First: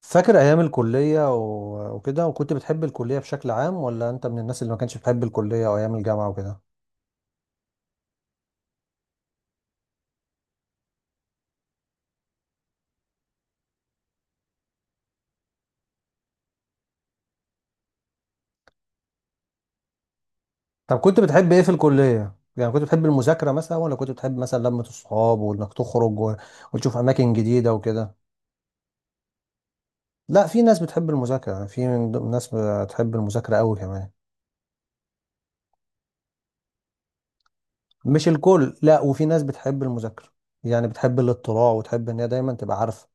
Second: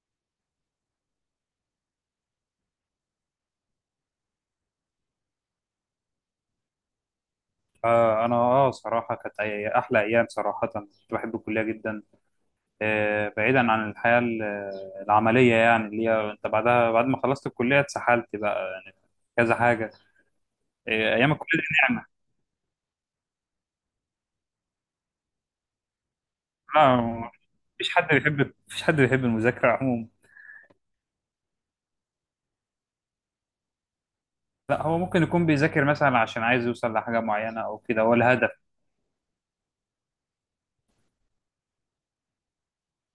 فاكر ايام الكليه و- وكده، وكنت بتحب الكليه بشكل عام، ولا انت من الناس اللي ما كانتش بتحب الكليه او ايام الجامعه وكده؟ انا صراحه احلى ايام صراحه كنت بحب الكليه جدا. بعيدا عن العمليه، يعني اللي هي انت بعدها بعد ما خلصت الكليه اتسحلت بقى يعني. كذا حاجه. طب كنت ايام بتحب الكليه ايه دي في نعمه. الكليه؟ يعني كنت بتحب المذاكره مثلا، ولا كنت بتحب مثلا لمه الصحاب وانك تخرج و- وتشوف اماكن آه، جديده وكده؟ مفيش حد بيحب المذاكره عموما. لا، في ناس بتحب المذاكره. يعني في ناس بتحب المذاكره قوي كمان. لا، هو ممكن يكون بيذاكر مثلا عشان عايز يوصل لحاجه معينه او كده هو مش الهدف. الكل، لا، وفي ناس بتحب المذاكره. يعني بتحب الاطلاع وتحب ان هي دايما تبقى عارفه.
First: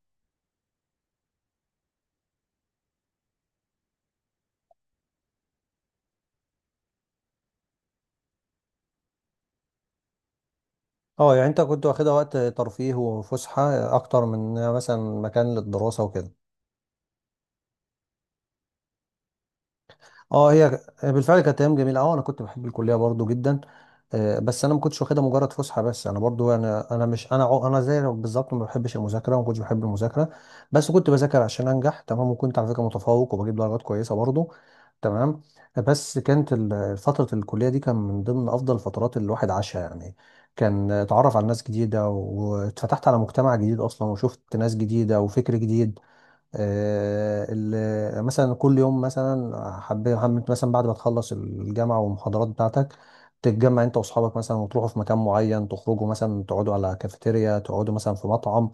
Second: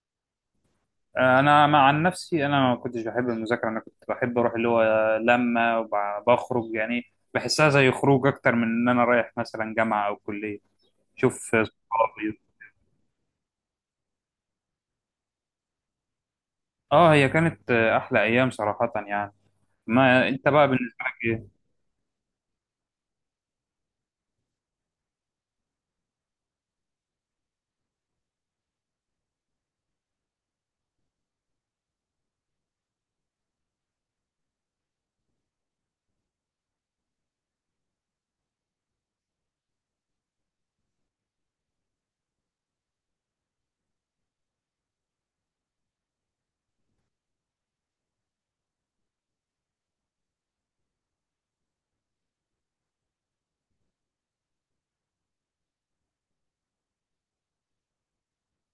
انا مع عن نفسي، انا ما كنتش بحب المذاكره، انا كنت بحب اروح اللي هو لما وبخرج يعني. بحسها زي خروج اكتر من ان انا رايح مثلا جامعه او كليه، اه يعني شوف انت كنت واخدها وقت صحابي. ترفيه وفسحه اكتر من مثلا مكان للدراسه وكده. اه، هي كانت احلى ايام صراحه يعني. ما انت اه بقى هي بالنسبه لك بالفعل كانت ايه؟ ايام جميله. اه انا كنت بحب الكليه برضو جدا. بس انا ما كنتش واخدها مجرد فسحه بس. انا برضو، انا مش انا، انا زي بالظبط ما بحبش المذاكره وما كنتش بحب المذاكره. بس كنت بذاكر عشان انجح. تمام؟ وكنت على فكره متفوق وبجيب درجات كويسه برضو. تمام. بس كانت فتره الكليه دي كان من ضمن افضل الفترات اللي الواحد عاشها يعني. كان اتعرف على ناس جديده، واتفتحت على مجتمع جديد اصلا، وشفت ناس جديده وفكر جديد. مثلا كل يوم مثلا، حبيت مثلا بعد ما تخلص الجامعة والمحاضرات بتاعتك تتجمع انت واصحابك مثلا وتروحوا في مكان معين، تخرجوا مثلا، تقعدوا على كافيتيريا، تقعدوا مثلا في مطعم.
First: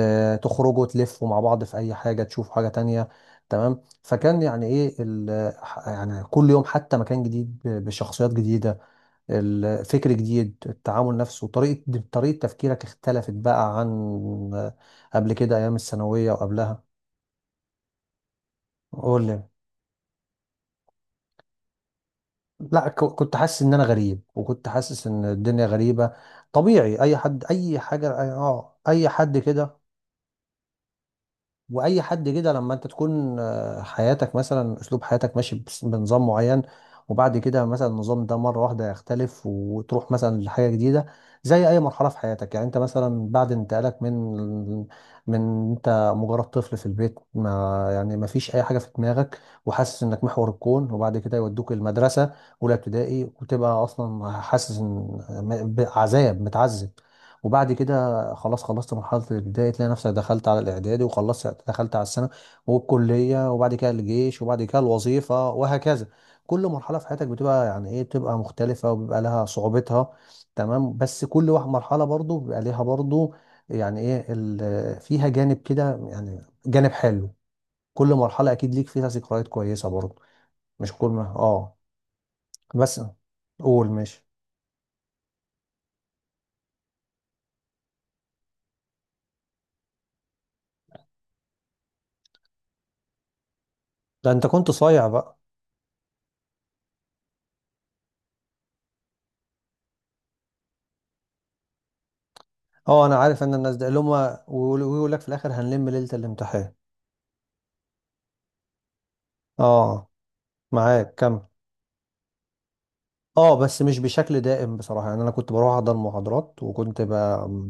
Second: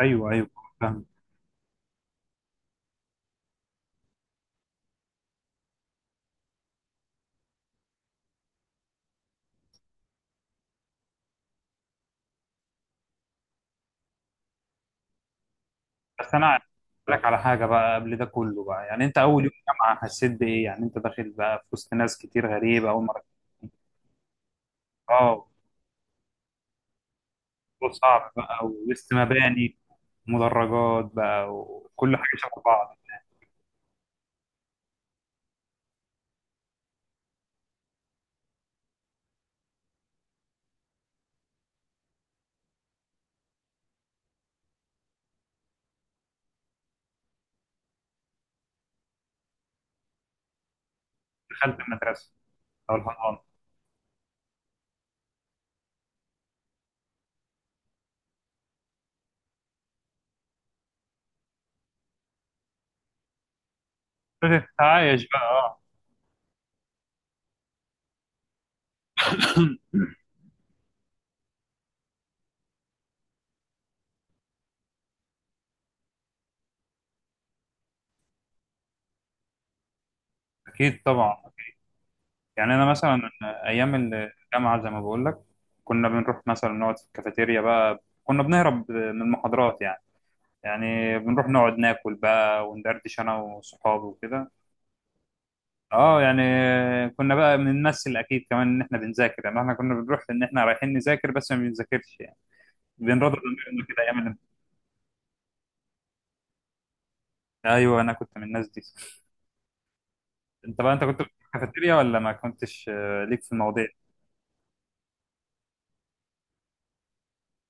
ايوه، ايوه، تخرجوا فاهم. تلفوا مع بعض في اي حاجة، تشوفوا حاجة تانية. تمام. فكان يعني ايه يعني كل يوم حتى مكان جديد ب- بشخصيات جديدة، الفكر جديد، التعامل نفسه، طريقة تفكيرك اختلفت بقى عن آه، قبل كده ايام الثانوية بس انا عايز وقبلها. أقول لك على حاجه بقى قبل ده كله بقى، يعني انت قول لي. اول يوم جامعه حسيت بايه؟ يعني انت داخل بقى في وسط ناس كتير لا، غريبه اول مره. كنت حاسس ان انا غريب، وكنت حاسس ان اه. الدنيا غريبه. طبيعي اي حد، اي مشروع حاجه، صعب بقى اي ووسط حد كده. مباني، مدرجات بقى واي وكل حد حاجة كده شبه لما انت بعض. تكون، آه، حياتك مثلا اسلوب حياتك ماشي بنظام معين، وبعد كده مثلا النظام ده مره واحده يختلف وتروح مثلا لحاجه جديده. زي اي مرحله في حياتك يعني. انت مثلا بعد انتقالك من، انت مجرد طفل في البيت، ما يعني ما فيش اي حاجه في دماغك وحاسس انك محور الكون، وبعد كده يودوك دخلت المدرسه، المدرسة اولى أو ابتدائي، الحضانة. وتبقى اصلا حاسس ان، بعذاب متعذب. وبعد كده خلاص خلصت مرحلة الابتدائي، تلاقي نفسك دخلت على الإعدادي، وخلصت دخلت على الثانوي والكلية، وبعد كده الجيش، وبعد ابتديت كده أتعايش بقى، الوظيفة، أه. وهكذا. كل مرحلة في حياتك بتبقى يعني إيه، بتبقى مختلفة وبيبقى لها صعوبتها. تمام. بس كل واحد مرحلة برضو بيبقى ليها برضو يعني إيه، فيها جانب كده يعني، جانب حلو. كل مرحلة أكيد ليك فيها ذكريات كويسة برضو. مش أكيد كل ما طبعا. آه، يعني أنا بس. مثلا قول أيام ماشي. الجامعة زي ما بقول لك، كنا بنروح مثلا نقعد في الكافيتيريا بقى، كنا بنهرب من المحاضرات يعني. يعني بنروح نقعد ناكل بقى وندردش أنا وصحابي ده أنت وكده. كنت صايع بقى. اه، يعني كنا بقى بنمثل اكيد كمان ان احنا بنذاكر، يعني احنا كنا بنروح ان احنا رايحين نذاكر بس ما بنذاكرش يعني. اه انا بين رضا عارف ان الناس زمان ده اللي كده هم، ايام الامتحان. ويقول لك في الاخر هنلم ليلة الامتحان. ايوه، انا كنت من الناس دي. اه. انت بقى انت معاك كنت في كمل. الكافيتيريا ولا ما كنتش ليك في اه بس المواضيع دي؟ مش بشكل دائم بصراحة. يعني انا كنت بروح احضر محاضرات، وكنت ب...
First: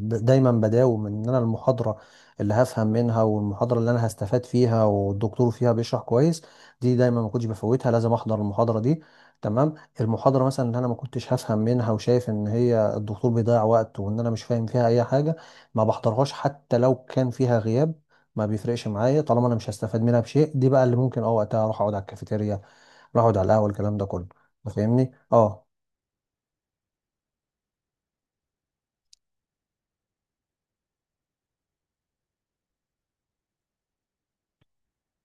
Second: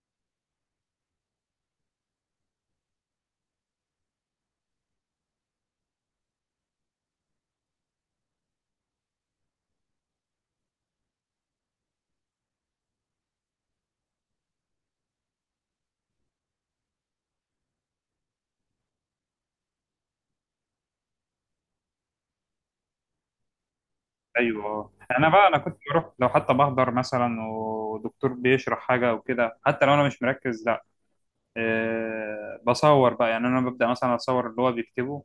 دايما بداوم ان انا المحاضرة اللي هفهم منها، والمحاضرة اللي انا هستفاد فيها والدكتور فيها بيشرح كويس، دي دايما ما كنتش بفوتها، لازم احضر المحاضرة دي. تمام. المحاضرة مثلا اللي انا ما كنتش هفهم منها، وشايف ان هي الدكتور بيضيع وقت وان انا مش فاهم فيها اي حاجة، ما بحضرهاش حتى لو كان فيها غياب. ما بيفرقش معايا طالما انا مش هستفاد منها بشيء. دي بقى اللي ممكن اه وقتها اروح اقعد على الكافيتيريا، اروح اقعد على القهوة، الكلام ده كله. ايوه، آه. فاهمني؟ انا بقى انا اه. كنت بروح لو حتى بحضر مثلا، ودكتور بيشرح حاجه او كده حتى لو انا مش مركز، لا. أه، بصور بقى، يعني انا ببدا مثلا اصور اللي هو بيكتبه،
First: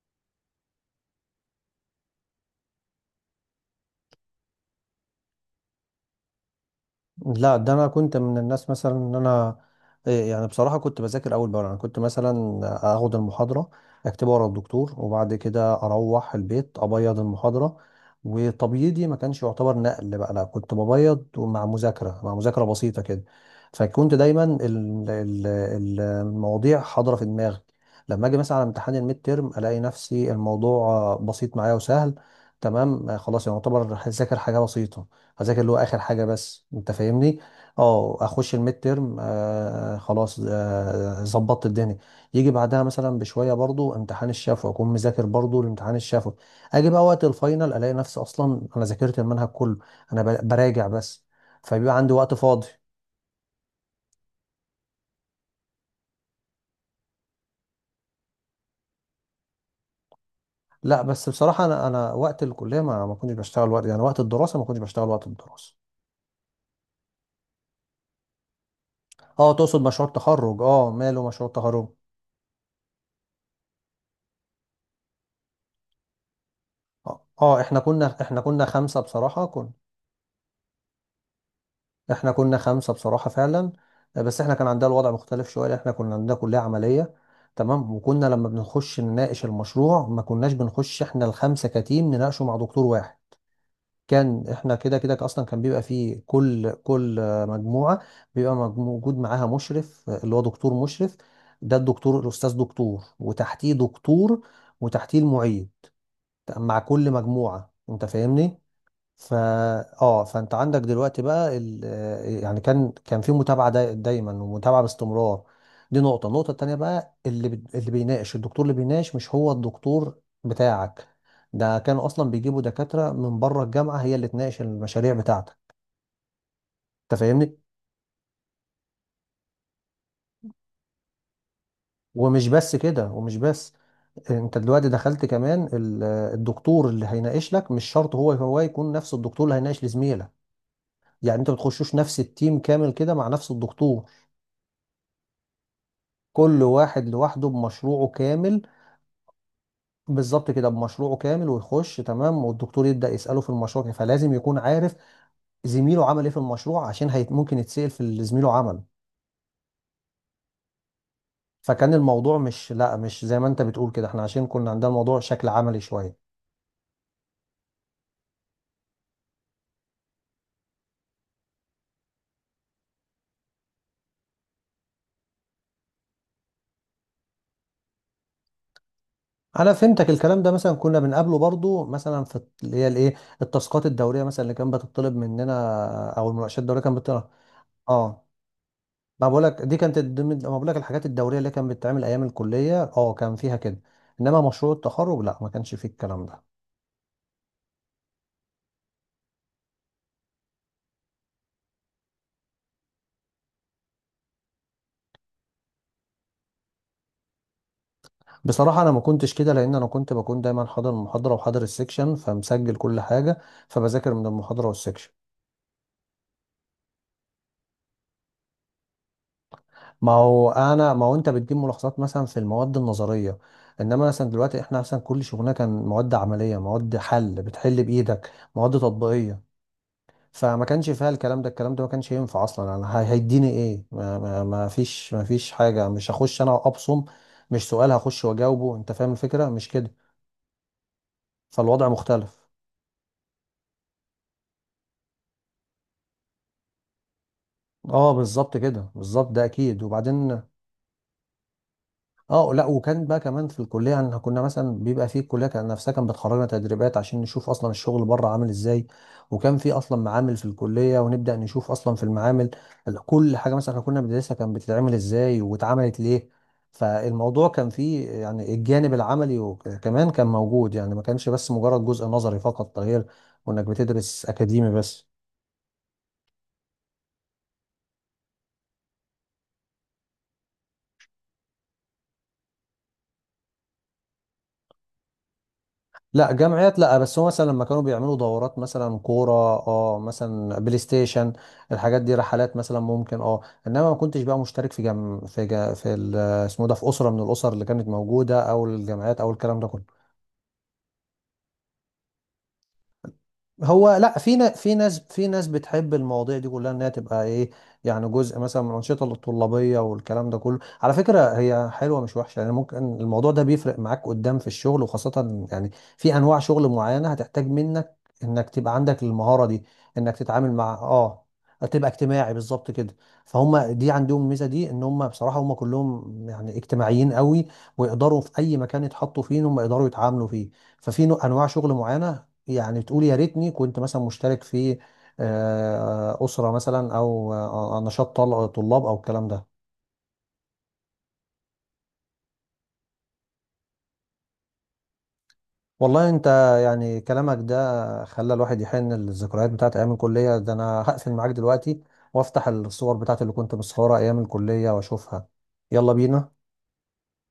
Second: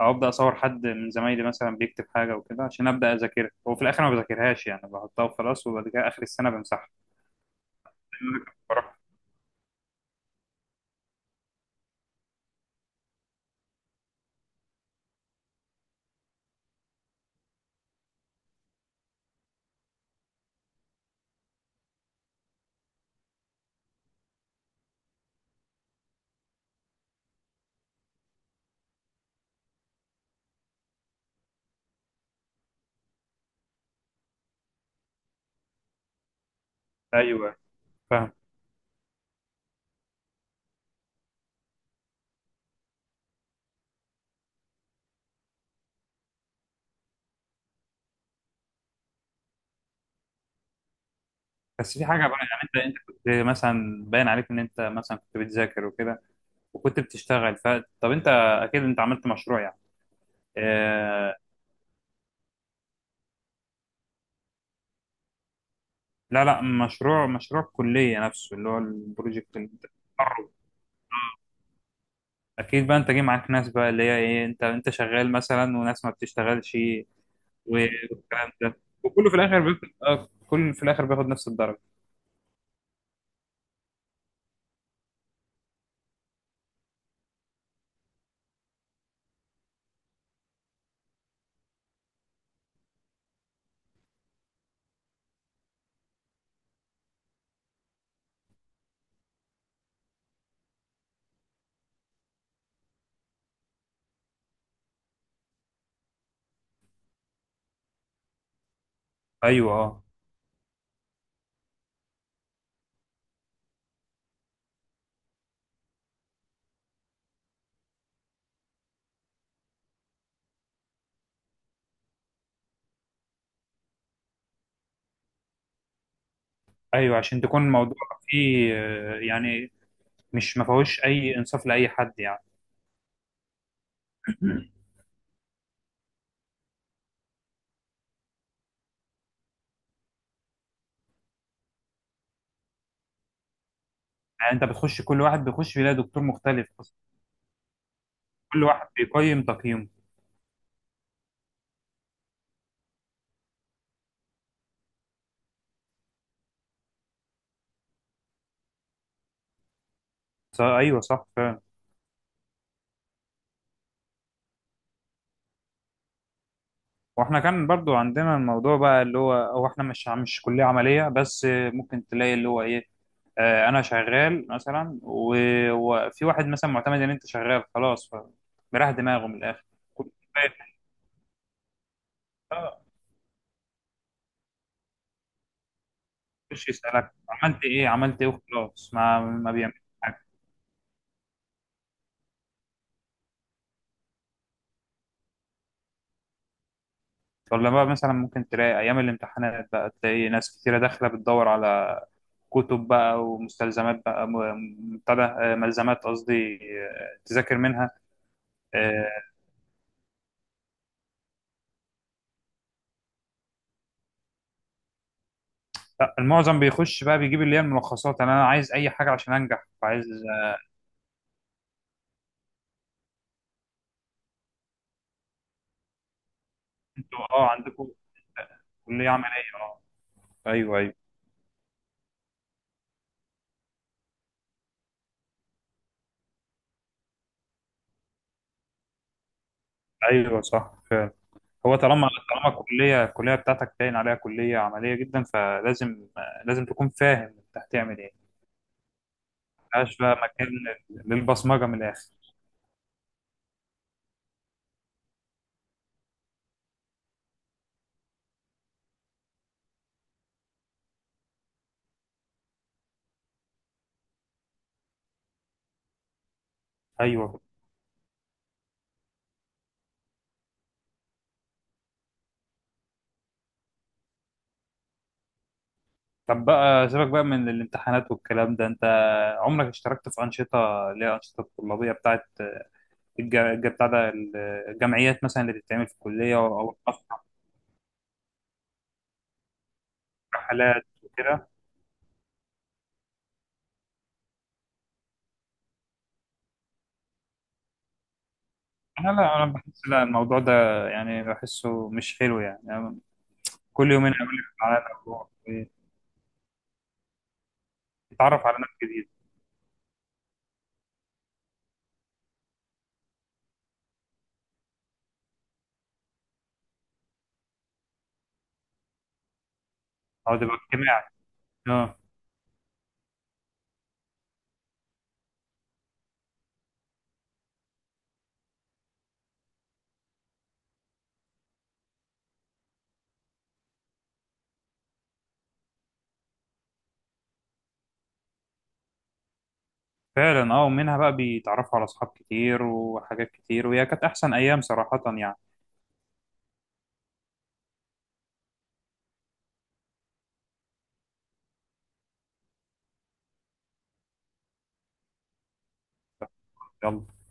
او ابدا اصور حد من زمايلي مثلا بيكتب حاجه وكده عشان ابدا اذاكرها، وفي الاخر ما بذاكرهاش يعني، بحطها وخلاص، وبعد كده اخر السنه بمسحها. لا ده انا كنت من الناس مثلا بروح. ان انا إيه، يعني بصراحه كنت بذاكر اول باول. انا كنت مثلا اخد المحاضره، اكتبها ورا الدكتور، وبعد كده اروح البيت ابيض المحاضره. وتبييضي ما كانش يعتبر نقل بقى، لا كنت ببيض مع مذاكره، مع مذاكره بسيطه كده. فكنت دايما المواضيع حاضره في دماغي. لما اجي مثلا على امتحان الميد تيرم، الاقي نفسي الموضوع، آه، بسيط معايا وسهل. تمام. آه، خلاص، يعني يعتبر ذاكر حاجه بسيطه، هذاكر اللي هو اخر حاجه بس. انت فاهمني؟ ايوه، اه فاهم. اخش الميد تيرم، آه خلاص، آه، ظبطت الدنيا. يجي بعدها مثلا بشويه برضو امتحان الشفوي، اكون مذاكر برضو الامتحان الشفوي. اجي بقى وقت الفاينل الاقي نفسي اصلا انا ذاكرت المنهج كله، انا براجع بس. فبيبقى بس في عندي حاجة وقت بقى، يعني فاضي. انت كنت مثلا باين عليك ان انت مثلا كنت بتذاكر وكده وكنت بتشتغل، ف طب انت اكيد انت عملت مشروع يعني. لا بس اه... بصراحه انا، انا وقت الكليه ما كنتش بشتغل وقت يعني، وقت الدراسه ما كنتش بشتغل وقت الدراسه. لا لا، مشروع مشروع كلية نفسه اللي هو اه البروجكت اللي تقصد انت مشروع بتقرب. التخرج؟ اه ماله مشروع التخرج. اكيد بقى انت جاي معاك ناس بقى اللي هي ايه، انت شغال مثلا وناس ما بتشتغلش اه آه، احنا و- كنا، احنا والكلام كنا ده. خمسه وكله في بصراحه الاخر كنا. بياخد كله في الاخر بياخد نفس الدرجة. احنا كنا خمسة بصراحة فعلا. آه، بس احنا كان عندنا الوضع مختلف شوية لأن احنا كنا عندنا كلية عملية. تمام. وكنا لما بنخش نناقش المشروع، ما كناش بنخش احنا الخمسة كتيم نناقشه مع دكتور واحد. كان احنا كده كده اصلا كان بيبقى فيه كل آه، مجموعة، بيبقى موجود معاها مشرف، آه، اللي هو دكتور مشرف. ده الدكتور الأستاذ دكتور، وتحتيه دكتور، وتحتيه المعيد، مع كل مجموعة. انت فاهمني؟ فا، ايوه، اه، اه، فانت عندك دلوقتي بقى ال... آه، يعني كان في متابعه، دايما ومتابعه باستمرار. دي نقطه. النقطه التانيه بقى اللي اللي بيناقش، الدكتور اللي بيناقش مش هو الدكتور بتاعك. ده كانوا اصلا بيجيبوا دكاتره من بره الجامعه هي اللي تناقش المشاريع بتاعتك. ايوه، انت عشان فاهمني؟ تكون الموضوع فيه يعني، مش ما فيهوش اي انصاف لاي حد يعني. ومش بس كده، ومش بس، انت دلوقتي دخلت كمان الدكتور اللي هيناقش لك مش شرط هو هو يكون نفس الدكتور اللي هيناقش لزميلك. يعني انت بتخشوش نفس التيم كامل كده مع نفس الدكتور. يعني انت بتخش كل واحد بيخش بيلاقي دكتور كل مختلف اصلا. واحد لوحده بمشروعه كامل. كل واحد بيقيم تقييمه. بالظبط كده، بمشروعه كامل، ويخش تمام، والدكتور يبدأ يسأله في المشروع، فلازم يكون عارف زميله عمل ايه في المشروع، عشان هي ممكن يتسأل في اللي زميله عمل. ايوه، صح فعلا. فكان الموضوع مش، لا مش زي ما انت بتقول كده. احنا عشان كنا عندنا الموضوع شكل عملي شوية. واحنا كان برضو عندنا الموضوع بقى اللي هو احنا مش كلية عملية بس، ممكن تلاقي اللي هو ايه. انا شغال مثلا وفي واحد مثلا معتمد ان انت شغال خلاص، فمريح دماغه من الاخر. انا فهمتك. كل الكلام ده واحد، مثلا كنا بنقابله برضو مثلا في اللي اه، هي الايه، التاسكات الدورية مثلا اللي كانت بتطلب مننا، او المناقشات يخش الدورية كانت يسالك بتطلب. عملت ايه عملت اه ايه وخلاص، ما ما ما بقولك دي بيعملش كانت حاجه. ضمن، ما بقولك الحاجات الدورية اللي كانت بتتعمل أيام الكلية، اه كان فيها كده. إنما مشروع التخرج لا، ما كانش فيه الكلام ده. ولا بقى مثلا ممكن تلاقي ايام الامتحانات بقى تلاقي ناس كتيره داخله بتدور على كتب بقى ومستلزمات بقى بتاع ده، ملزمات قصدي، تذاكر منها. بصراحة أنا ما آه، كنتش كده، لأن أنا كنت بكون دايما حاضر المحاضرة وحاضر السكشن، فمسجل كل حاجة. فبذاكر من المحاضرة والسكشن. لا، المعظم بيخش بقى بيجيب اللي هي الملخصات. انا أنا عايز اي حاجه عشان انجح عايز. ما هو أنا، ما هو أنت بتجيب ملاحظات مثلا في المواد النظرية. إنما مثلا دلوقتي إحنا مثلا كل شغلنا كان مواد عملية، مواد انتوا حل، اه بتحل عندكم بإيدك، مواد كليه عمليه. تطبيقية. اه، فما ايوه، كانش ايوه. فيها الكلام ده. الكلام ده ما كانش ينفع اصلا، انا هيديني ايه، ما فيش، ما فيش حاجه. مش هخش انا ابصم. مش سؤال هخش واجاوبه. انت فاهم الفكره مش كده؟ ايوه، صح فعلا. هو فالوضع طالما مختلف. الكليه بتاعتك باين عليها كليه عمليه جدا، فلازم لازم تكون فاهم انت هتعمل اه ايه. بالظبط كده، بالظبط ده اكيد. ملهاش بقى وبعدين مكان للبصمجه من الاخر. اه لا، وكان بقى كمان في الكليه يعني، كنا مثلا بيبقى في الكليه كان، نفسها كانت بتخرجنا تدريبات عشان نشوف اصلا الشغل بره عامل ازاي. وكان في اصلا معامل في الكليه، ونبدا نشوف اصلا في المعامل كل حاجه مثلا احنا كنا بندرسها كانت بتتعمل ازاي، واتعملت ليه. ايوه. فالموضوع كان فيه يعني الجانب العملي، وك- كمان كان موجود يعني. ما كانش بس مجرد جزء نظري فقط، غير وانك بتدرس اكاديمي بس. طب بقى سيبك بقى من الامتحانات والكلام ده، انت عمرك اشتركت في أنشطة اللي هي أنشطة طلابية بتاعت بتاع ده، الجمعيات مثلا اللي بتتعمل في لا الكلية أو جمعيات لا، بس هو مثلا لما كانوا بيعملوا دورات مثلا كورة، اه مثلا بلاي رحلات ستيشن، وكده؟ الحاجات دي، رحلات مثلا ممكن، اه. انما ما كنتش بقى مشترك في جم في جا في ال- اسمه إيه ده، في أسرة من الأسر اللي كانت موجودة، او أنا الجمعيات، او لا، أنا الكلام ده بحس كله. لا، الموضوع ده يعني بحسه مش حلو يعني, يعني كل هو يومين لا أقابل في نا- لك في على ناس في مجموعة. ناس بتحب المواضيع دي كلها انها تبقى ايه، يعني جزء ويتعرف على مثلا ناس من الانشطه جديدة الطلابيه والكلام ده كله. على فكره هي حلوه مش وحشه يعني. ممكن الموضوع ده بيفرق معاك قدام في الشغل، وخاصه يعني في انواع شغل معينه هتحتاج منك انك تبقى عندك المهاره دي، انك أو تتعامل تبقى مع اجتماعي. اه تبقى أه. اجتماعي، بالظبط كده. فهم دي عندهم الميزه دي ان هم بصراحه هم كلهم يعني اجتماعيين قوي، ويقدروا في اي مكان يتحطوا فيه ان هم يقدروا يتعاملوا فيه. ففي انواع شغل معينه، يعني بتقول يا ريتني كنت مثلا مشترك في آه، أسرة مثلا، أو آه، نشاط طلاب، أو الكلام ده. فعلا أه، ومنها بقى بيتعرفوا على أصحاب كتير وحاجات كتير، وهي كانت أحسن أيام صراحة يعني. والله أنت، يعني كلامك ده خلى الواحد يحن للذكريات بتاعت أيام الكلية. ده أنا هقفل معاك دلوقتي وأفتح الصور بتاعت اللي كنت مصورها أيام الكلية وأشوفها. يلا بينا. يلا.